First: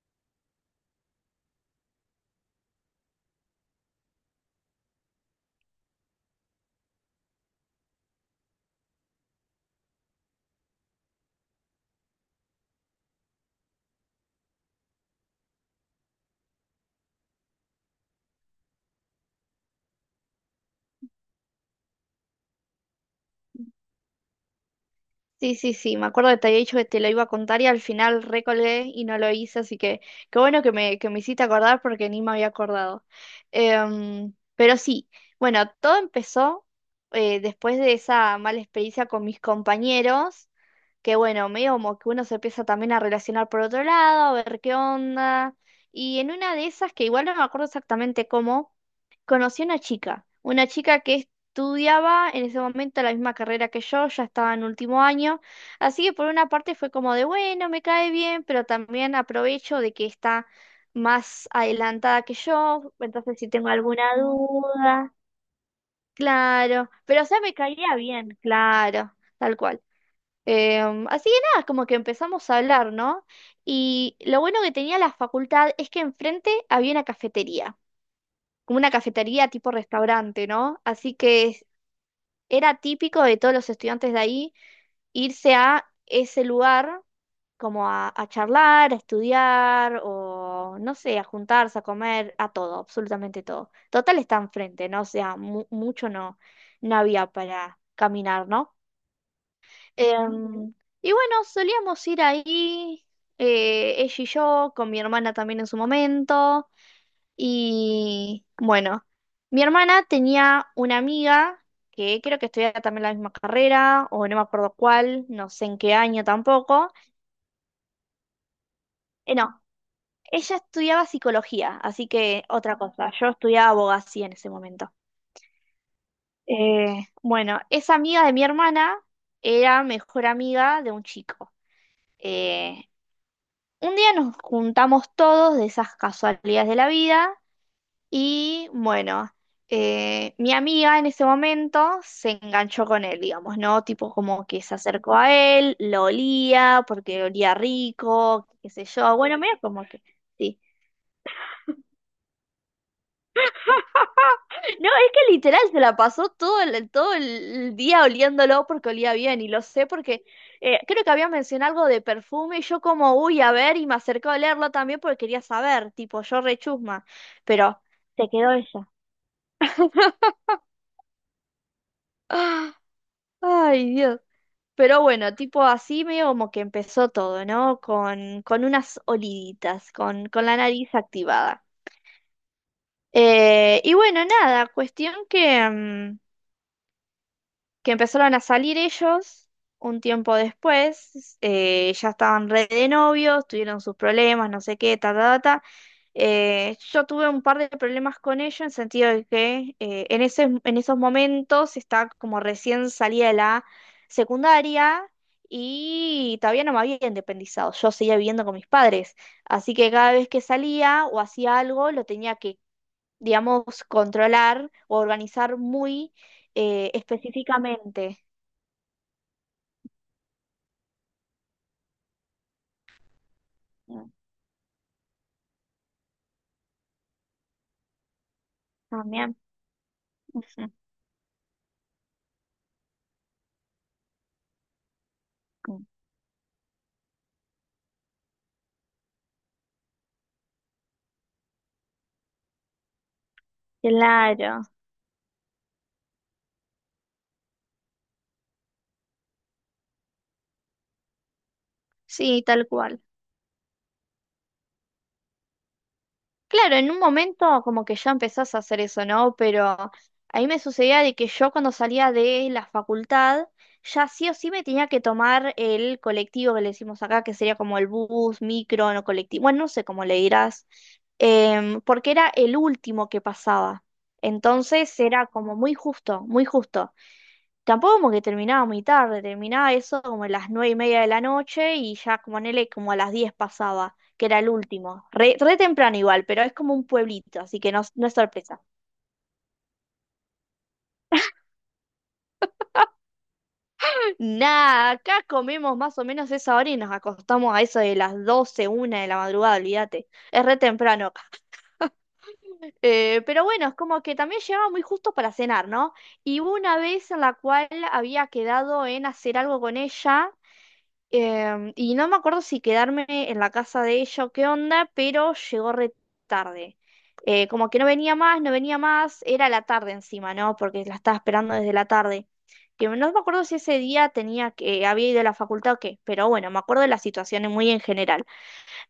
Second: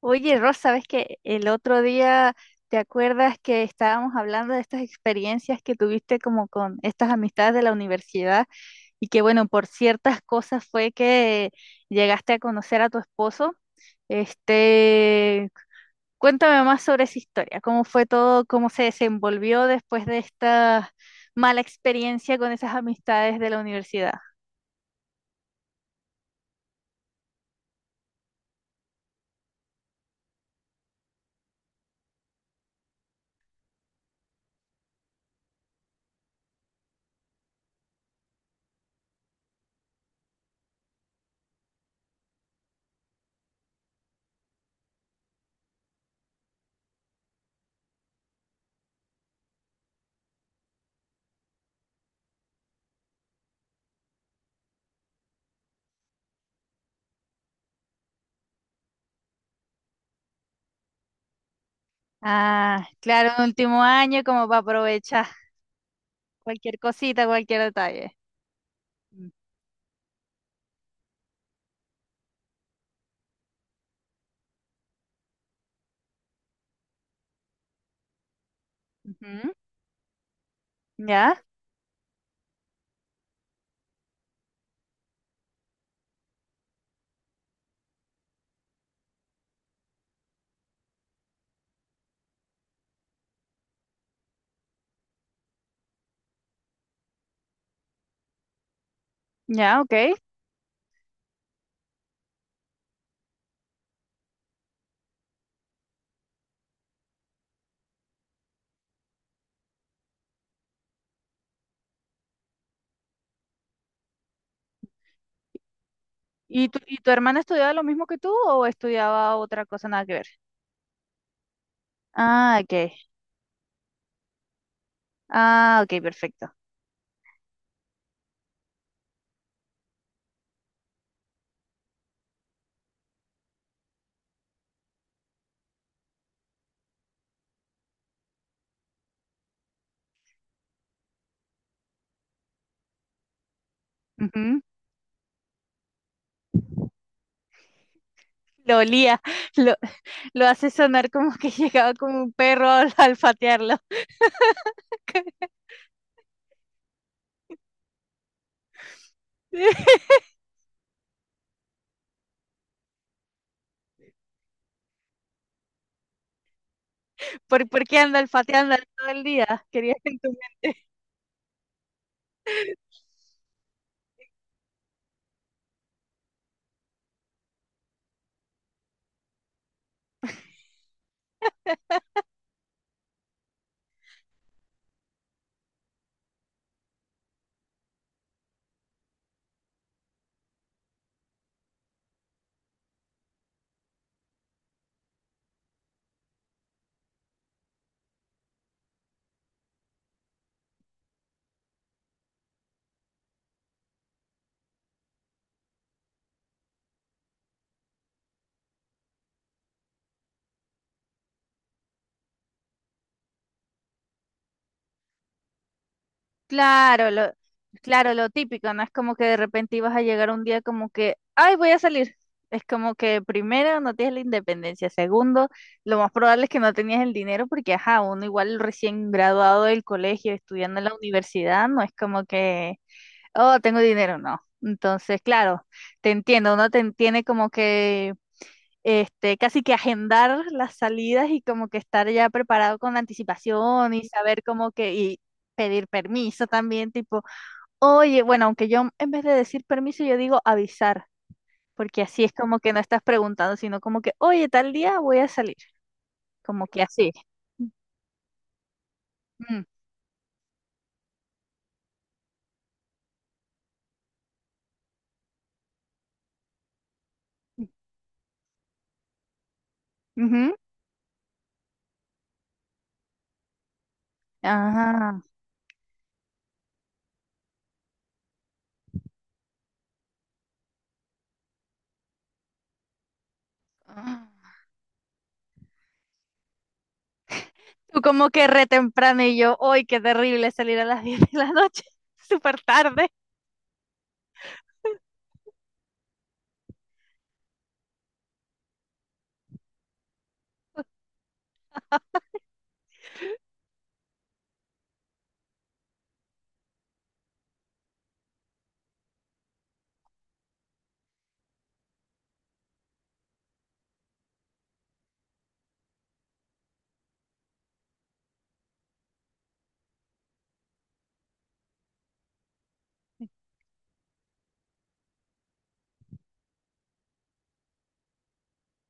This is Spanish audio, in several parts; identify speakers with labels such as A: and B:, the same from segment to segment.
A: Oye, Rosa, ¿sabes que el otro día te acuerdas que estábamos hablando de estas experiencias que tuviste como con estas amistades de la universidad y que bueno, por ciertas cosas fue que llegaste a conocer a tu esposo? Este, Cuéntame más sobre esa historia, cómo fue todo, cómo se desenvolvió después de esta mala experiencia con esas amistades de la universidad.
B: Sí, sí, sí, me acuerdo que te había dicho que te lo iba a contar y al final recolgué y no lo hice, así que qué bueno que me hiciste acordar porque ni me había acordado. Pero sí, bueno, todo empezó después de esa mala experiencia con mis compañeros, que bueno, medio como que uno se empieza también a relacionar por otro lado, a ver qué onda. Y en una de esas, que igual no me acuerdo exactamente cómo, conocí a una chica que estudiaba en ese momento la misma carrera que yo, ya estaba en último año, así que por una parte fue como de, bueno, me cae bien, pero también aprovecho de que está más adelantada que
A: Ah,
B: yo,
A: claro,
B: entonces
A: en
B: si tengo
A: último
B: alguna
A: año como para
B: duda,
A: aprovechar cualquier
B: claro, pero o
A: cosita,
B: sea, me
A: cualquier
B: caía
A: detalle.
B: bien, claro,
A: Mm.
B: tal cual. Así que nada, como que empezamos a hablar, ¿no? Y lo bueno que tenía la facultad es que enfrente había una cafetería, como una cafetería
A: Ujú.
B: tipo restaurante, ¿no? Así
A: Ya,
B: que era típico de todos los estudiantes de ahí irse a ese lugar como a charlar, a estudiar o, no sé, a juntarse, a comer, a todo, absolutamente todo. Total está enfrente, ¿no? O sea, mu- mucho no, no había para caminar, ¿no?
A: ya, ok.
B: Em, y bueno, solíamos ir ahí, ella y yo, con mi hermana también en su momento. Y bueno, mi hermana tenía una amiga que creo que estudiaba también la misma carrera, o no me acuerdo cuál, no sé en qué año
A: ¿Y tu,
B: tampoco.
A: y tu hermana estudiaba lo mismo que tú o estudiaba
B: No,
A: otra cosa nada que ver?
B: ella estudiaba psicología, así que
A: Ah,
B: otra
A: ok.
B: cosa, yo estudiaba abogacía en ese momento.
A: Ah, ok, perfecto.
B: Bueno, esa amiga de mi hermana era mejor amiga de un chico. Eh, Un día nos juntamos todos de esas casualidades de la vida y bueno, mi amiga en ese momento se enganchó con él, digamos, ¿no? Tipo como
A: Ujú.
B: que se acercó a él, lo olía porque olía rico, qué
A: Lo
B: sé yo.
A: olía,
B: Bueno, medio
A: lo,
B: como que
A: lo
B: sí.
A: hace sonar como que llegaba como un perro al alfatearlo.
B: No, es que literal se la pasó todo el día oliéndolo porque olía bien y lo sé porque creo que había mencionado algo de perfume y yo como, uy, a ver, y me acercó a olerlo también porque quería saber, tipo, yo rechusma,
A: ¿Por,
B: pero
A: por qué anda
B: se quedó
A: olfateando
B: ella.
A: todo el día? Quería.
B: Ah, ay, Dios. Pero bueno, tipo así medio como que empezó todo, ¿no? Con unas oliditas, con la nariz activada. Y bueno, nada, cuestión que que empezaron a salir ellos un tiempo después, ya estaban re de novios, tuvieron sus problemas, no sé qué, ta, ta, ta, ta. Yo tuve un par de problemas con ellos en sentido de que en esos momentos estaba como recién salía de la secundaria y todavía no me había independizado, yo seguía viviendo con mis padres, así que cada vez que salía o hacía algo lo tenía que, digamos, controlar o organizar muy
A: Claro, lo, claro,
B: específicamente.
A: lo típico, no es como que de repente ibas a llegar un día como que, ay, voy a salir. Es como que primero no tienes la independencia, segundo, lo más probable es que no tenías el dinero porque, ajá, uno igual recién
B: También.
A: graduado del colegio,
B: Ujú.
A: estudiando en la universidad, no es como que, oh, tengo dinero, no. Entonces, claro, te entiendo, uno tiene como que casi que agendar las salidas y como que estar ya preparado con anticipación y saber
B: Claro,
A: como que, y pedir permiso también, tipo, oye, bueno, aunque yo en vez de decir permiso, yo digo avisar, porque así es
B: sí,
A: como
B: tal
A: que no estás
B: cual.
A: preguntando, sino como que, oye, tal día voy a salir, como
B: Claro,
A: que
B: en un
A: así.
B: momento como que ya empezás a hacer eso, ¿no?
A: Ujú,
B: Pero a mí me sucedía de que yo cuando salía de la facultad, ya sí o sí me tenía que tomar el colectivo, que le decimos acá, que sería como el bus, micro, no colectivo, bueno, no sé cómo le
A: ujú,
B: dirás, porque era el último que pasaba. Entonces
A: ajá.
B: era como muy justo, muy justo. Tampoco como que terminaba muy tarde, terminaba eso como a las nueve y media de la noche y ya como en él como a las diez pasaba, que
A: Ah.
B: era el último. Re, re temprano igual, pero es como un pueblito, así que no,
A: Tú
B: no es
A: como que
B: sorpresa.
A: re temprano y yo, hoy qué terrible salir a las 10 de la noche, súper tarde.
B: Nada, acá comemos más o menos esa hora y nos acostamos a eso de las doce, una de la madrugada, olvídate. Es re temprano acá. Pero bueno, es como que también llegaba muy justo para cenar, ¿no? Y hubo una vez en la cual había quedado en hacer algo con ella. Y no me acuerdo si quedarme en la casa de ella o qué onda, pero llegó re tarde. Como que no venía más, no venía más, era la tarde encima, ¿no? Porque la estaba esperando desde la tarde. Que no me acuerdo si ese día tenía que, había ido a la facultad o qué, pero bueno, me acuerdo de las situaciones muy en general.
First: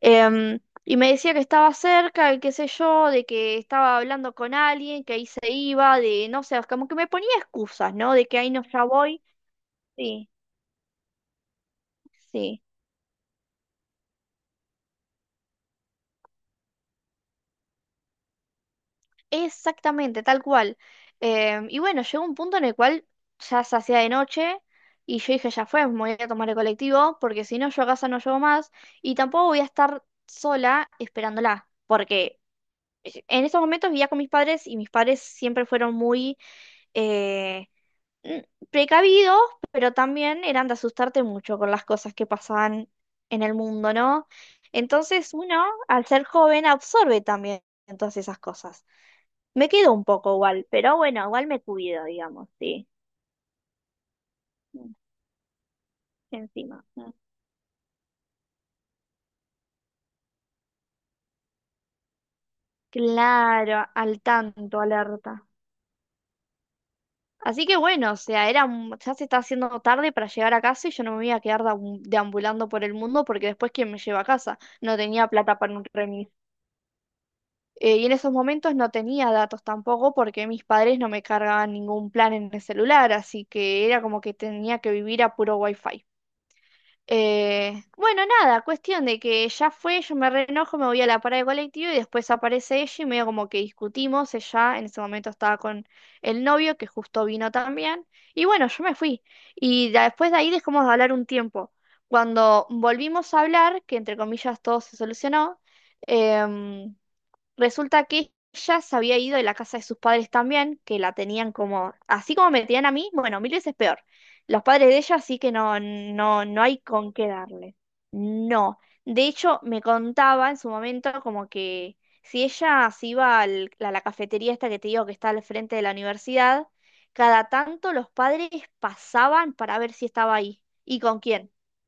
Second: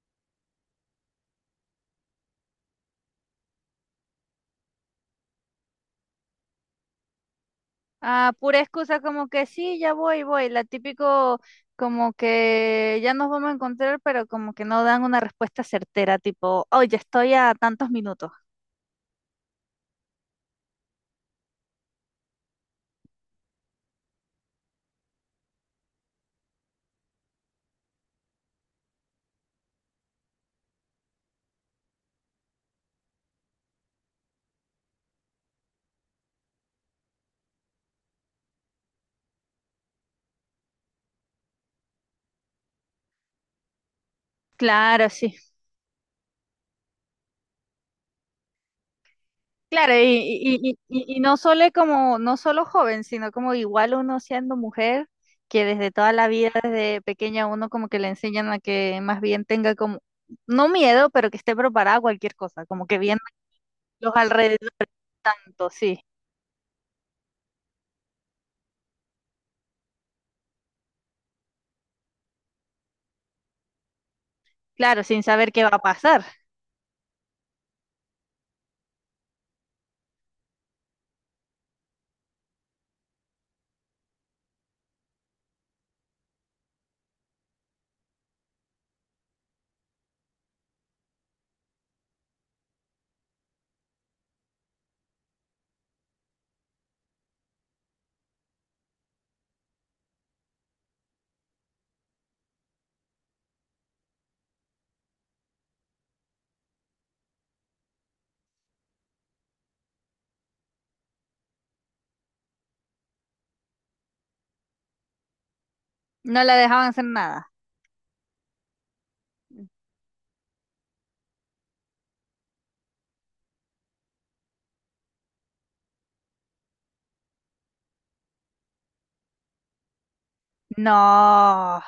B: Em, y me decía que estaba cerca, y qué sé yo, de que estaba hablando con alguien, que ahí se iba, de no sé, como que me ponía excusas, ¿no? De
A: Ah,
B: que ahí
A: pura
B: no, ya
A: excusa
B: voy.
A: como que sí, ya voy,
B: Sí,
A: voy. La típico como
B: sí.
A: que ya nos vamos a encontrar, pero como que no dan una respuesta certera, tipo, oh, ya estoy a tantos minutos.
B: Exactamente, tal cual. Y bueno, llegó un punto en el cual ya se hacía de noche y yo dije, ya fue, me voy a tomar el colectivo porque si no yo a casa no llego más y tampoco voy a estar sola esperándola porque en esos momentos vivía con mis padres y mis padres siempre fueron muy eh, n- precavidos, pero también eran de asustarte mucho con las cosas que pasaban en el mundo, ¿no?
A: Claro,
B: Entonces
A: sí.
B: uno, al ser joven, absorbe también todas esas cosas. Me
A: Claro,
B: quedo
A: y,
B: un poco igual,
A: y, y,
B: pero
A: y- y
B: bueno,
A: no
B: igual me
A: solo
B: cuido,
A: como, no
B: digamos,
A: solo
B: sí.
A: joven, sino como igual uno siendo
B: Mm,
A: mujer, que desde toda la vida,
B: encima.
A: desde
B: Mm.
A: pequeña, uno como que le enseñan a que más bien tenga como, no miedo, pero que esté preparada a cualquier cosa, como que viendo
B: Claro,
A: los
B: al
A: alrededores
B: tanto, alerta.
A: tanto, sí.
B: Así que bueno, o sea, era, un- ya se está haciendo tarde para llegar a casa y yo no me voy a quedar deambu- deambulando por el mundo porque después quién me lleva a casa. No
A: Claro, sin
B: tenía
A: saber
B: plata
A: qué va
B: para
A: a
B: un
A: pasar.
B: remis. Y en esos momentos no tenía datos tampoco porque mis padres no me cargaban ningún plan en el celular, así que era como que tenía que vivir a puro wifi. Bueno, nada, cuestión de que ya fue, yo me reenojo, me voy a la parada de colectivo y después aparece ella y medio como que discutimos, ella en ese momento estaba con el novio que justo vino también y bueno, yo me fui y da- después de ahí dejamos de hablar un tiempo. Cuando volvimos a hablar, que entre comillas todo se solucionó, em, resulta que ella se había ido de la casa de sus padres también, que la tenían como, así como me tenían a mí, bueno, mil veces peor. Los padres de ella sí que no,
A: No
B: no,
A: la
B: no hay
A: dejaban hacer
B: con qué
A: nada.
B: darle. No. De hecho, me contaba en su momento como que si ella se iba al- a la cafetería esta que te digo que está al frente de la universidad, cada tanto los padres pasaban para ver si estaba ahí. ¿Y con quién?
A: No,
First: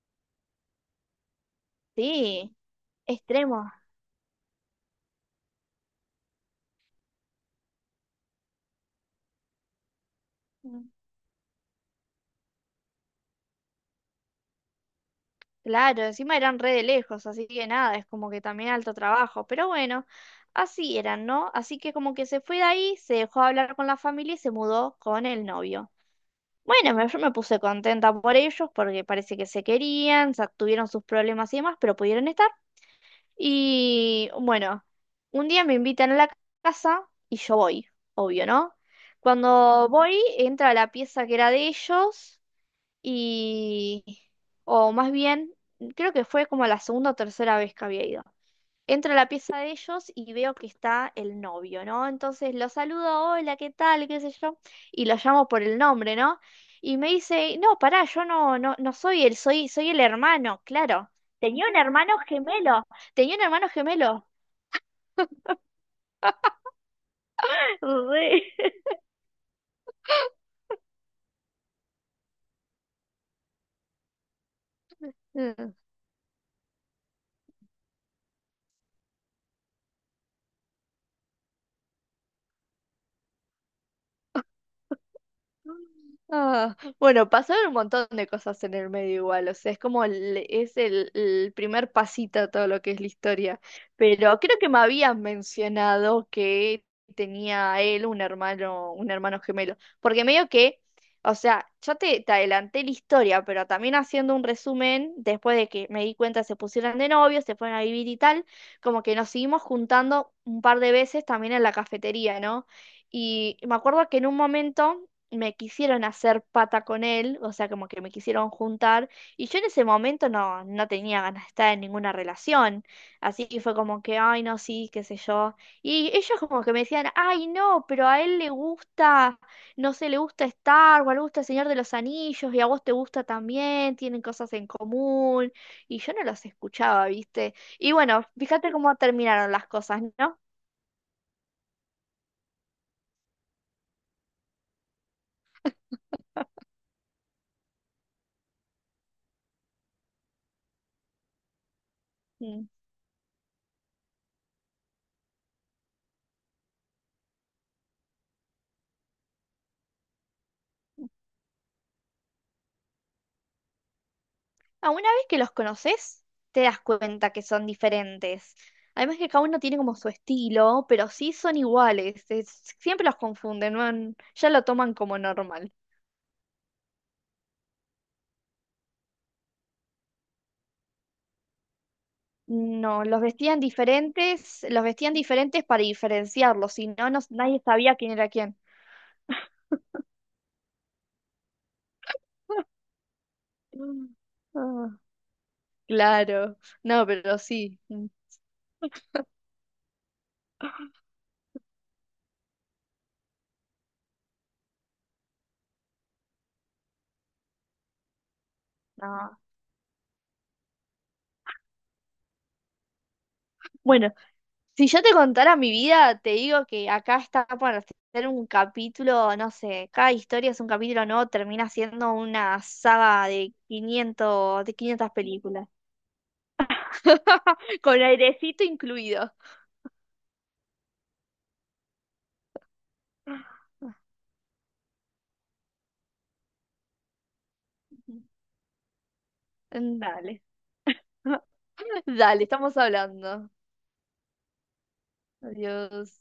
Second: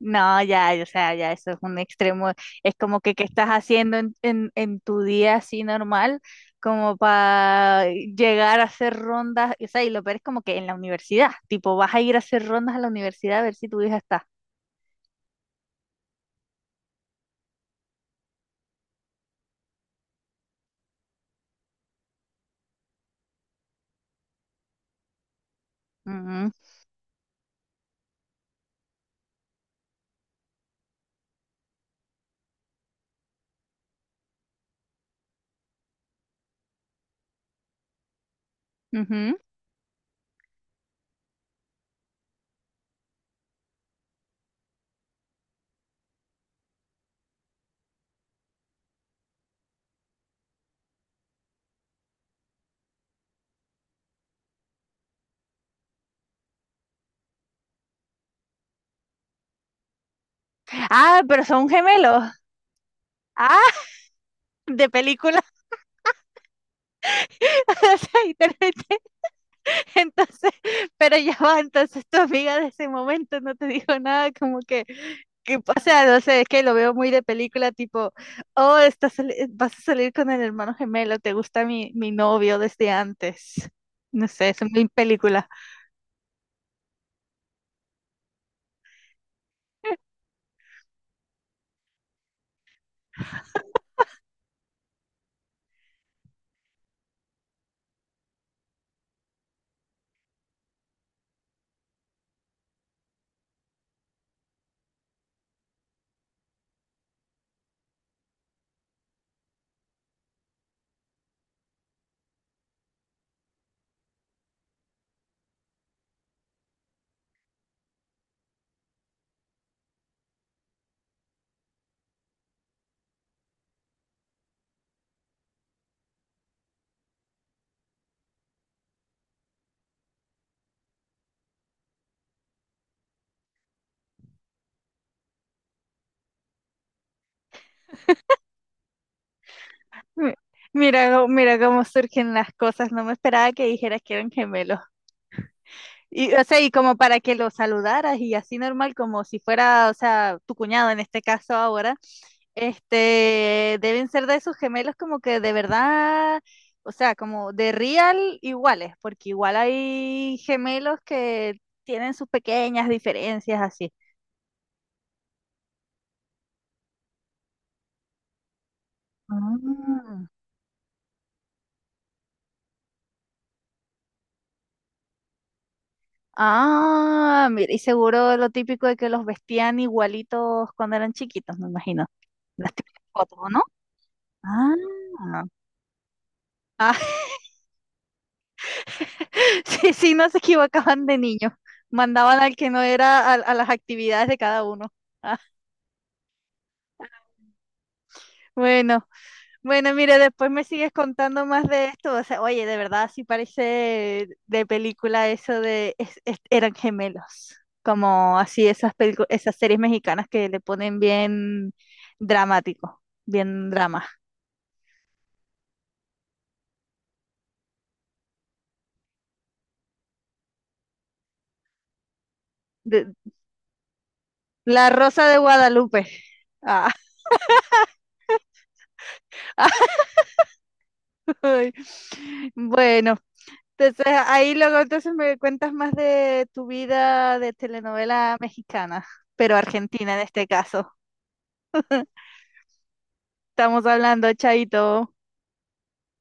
A: no, ya, o sea, ya eso es un extremo.
B: Sí,
A: Es como que qué estás
B: extremo.
A: haciendo en, en tu día así normal, como para llegar a hacer rondas. O sea, y lo peor es como que en la universidad, tipo, vas a ir a hacer rondas a la universidad a ver si tu hija está.
B: Claro, encima eran re de lejos, así que nada, es como que también alto trabajo. Pero bueno, así eran, ¿no? Así que como que se fue de ahí, se dejó de hablar con la familia y se mudó con el novio.
A: Ujú,
B: Bueno, me- yo me puse contenta por ellos porque parece que se querían, sa- tuvieron sus problemas y demás, pero pudieron estar. Y bueno, un día me invitan a la casa y yo voy, obvio, ¿no?
A: ujú.
B: Cuando voy, entra a la pieza que era de ellos y, o más bien, creo que fue como la segunda o tercera vez que había ido. Entro a la pieza de ellos y veo que está el novio, ¿no? Entonces lo saludo, hola, ¿qué tal? ¿Qué sé yo? Y lo llamo por el nombre, ¿no? Y me dice, no, pará, yo no, no soy él, soy el hermano, claro.
A: Ah, pero
B: Tenía
A: son
B: un hermano
A: gemelos.
B: gemelo, Tenía un hermano
A: Ah,
B: gemelo.
A: de película. O sea, y terminan Entonces, pero ya va, entonces tu amiga de ese momento no te dijo nada, como que,
B: Re.
A: o sea, no sé, es que lo veo muy de película, tipo, oh, estás, vas a salir con el hermano gemelo, te gusta mi novio desde antes. No sé, es muy película.
B: Ah, bueno, pasaron un montón de cosas en el medio igual, o sea, es como el, es el primer pasito a todo lo que es la historia, pero creo que me habías mencionado que tenía él un hermano gemelo, porque medio que, o sea, yo te adelanté la historia, pero también haciendo un resumen, después de que me di cuenta se pusieron de novios, se fueron a vivir y tal, como que nos seguimos juntando un par de veces también en la cafetería, ¿no? Y me acuerdo que en un momento me quisieron hacer pata con él, o sea, como que me quisieron juntar, y yo en ese momento no, no tenía ganas de estar en ninguna relación, así que fue como que, ay, no, sí, qué sé yo, y ellos como que me decían, ay, no, pero a él le gusta, no sé, le gusta Star Wars, le gusta El Señor de los Anillos, y a vos te gusta también, tienen cosas en común, y yo no los escuchaba, ¿viste? Y bueno, fíjate cómo terminaron las cosas,
A: Mi-
B: ¿no?
A: Mira cómo surgen las cosas. No me esperaba que dijeras que eran gemelos. Y, o sea, y como para que lo saludaras y así normal, como si fuera, o sea, tu cuñado en este caso ahora.
B: Mm.
A: Deben ser de esos gemelos como que de verdad, o sea, como de real iguales, porque igual hay gemelos que tienen sus pequeñas diferencias así.
B: Ah, una vez que los conoces, te das cuenta que son diferentes. Además que cada uno tiene como su
A: Ah,
B: estilo, pero sí son iguales. Es- siempre los confunden, ¿no? Ya lo toman como normal.
A: ah, mira, y seguro lo típico de que los vestían igualitos cuando eran chiquitos, me imagino. Las típicas
B: No,
A: fotos, ¿no?
B: los vestían
A: Ah,
B: diferentes para diferenciarlos, si no,
A: ah,
B: no- nadie sabía quién era quién.
A: sí, sí, no se equivocaban de niño. Mandaban al que no era a las actividades de cada uno.
B: Ah,
A: Ah,
B: claro, no, pero sí. Mm.
A: bueno. Bueno, mire, después me sigues contando más de esto. O sea, oye, de verdad, sí parece de película eso de eran gemelos. Como así esas
B: No.
A: esas series mexicanas que le ponen bien dramático, bien drama.
B: Bueno, si yo te contara mi vida, te digo que acá está para hacer un capítulo, no sé, cada historia es un capítulo nuevo, termina siendo una
A: De-
B: saga de 500, de
A: La
B: quinientas
A: Rosa de
B: películas,
A: Guadalupe. Ah,
B: con airecito incluido.
A: ay. Bueno, entonces ahí luego entonces me cuentas más de tu vida de telenovela mexicana, pero argentina en
B: Dale,
A: este caso.
B: dale, estamos hablando.
A: Estamos hablando, chaito.
B: Adiós.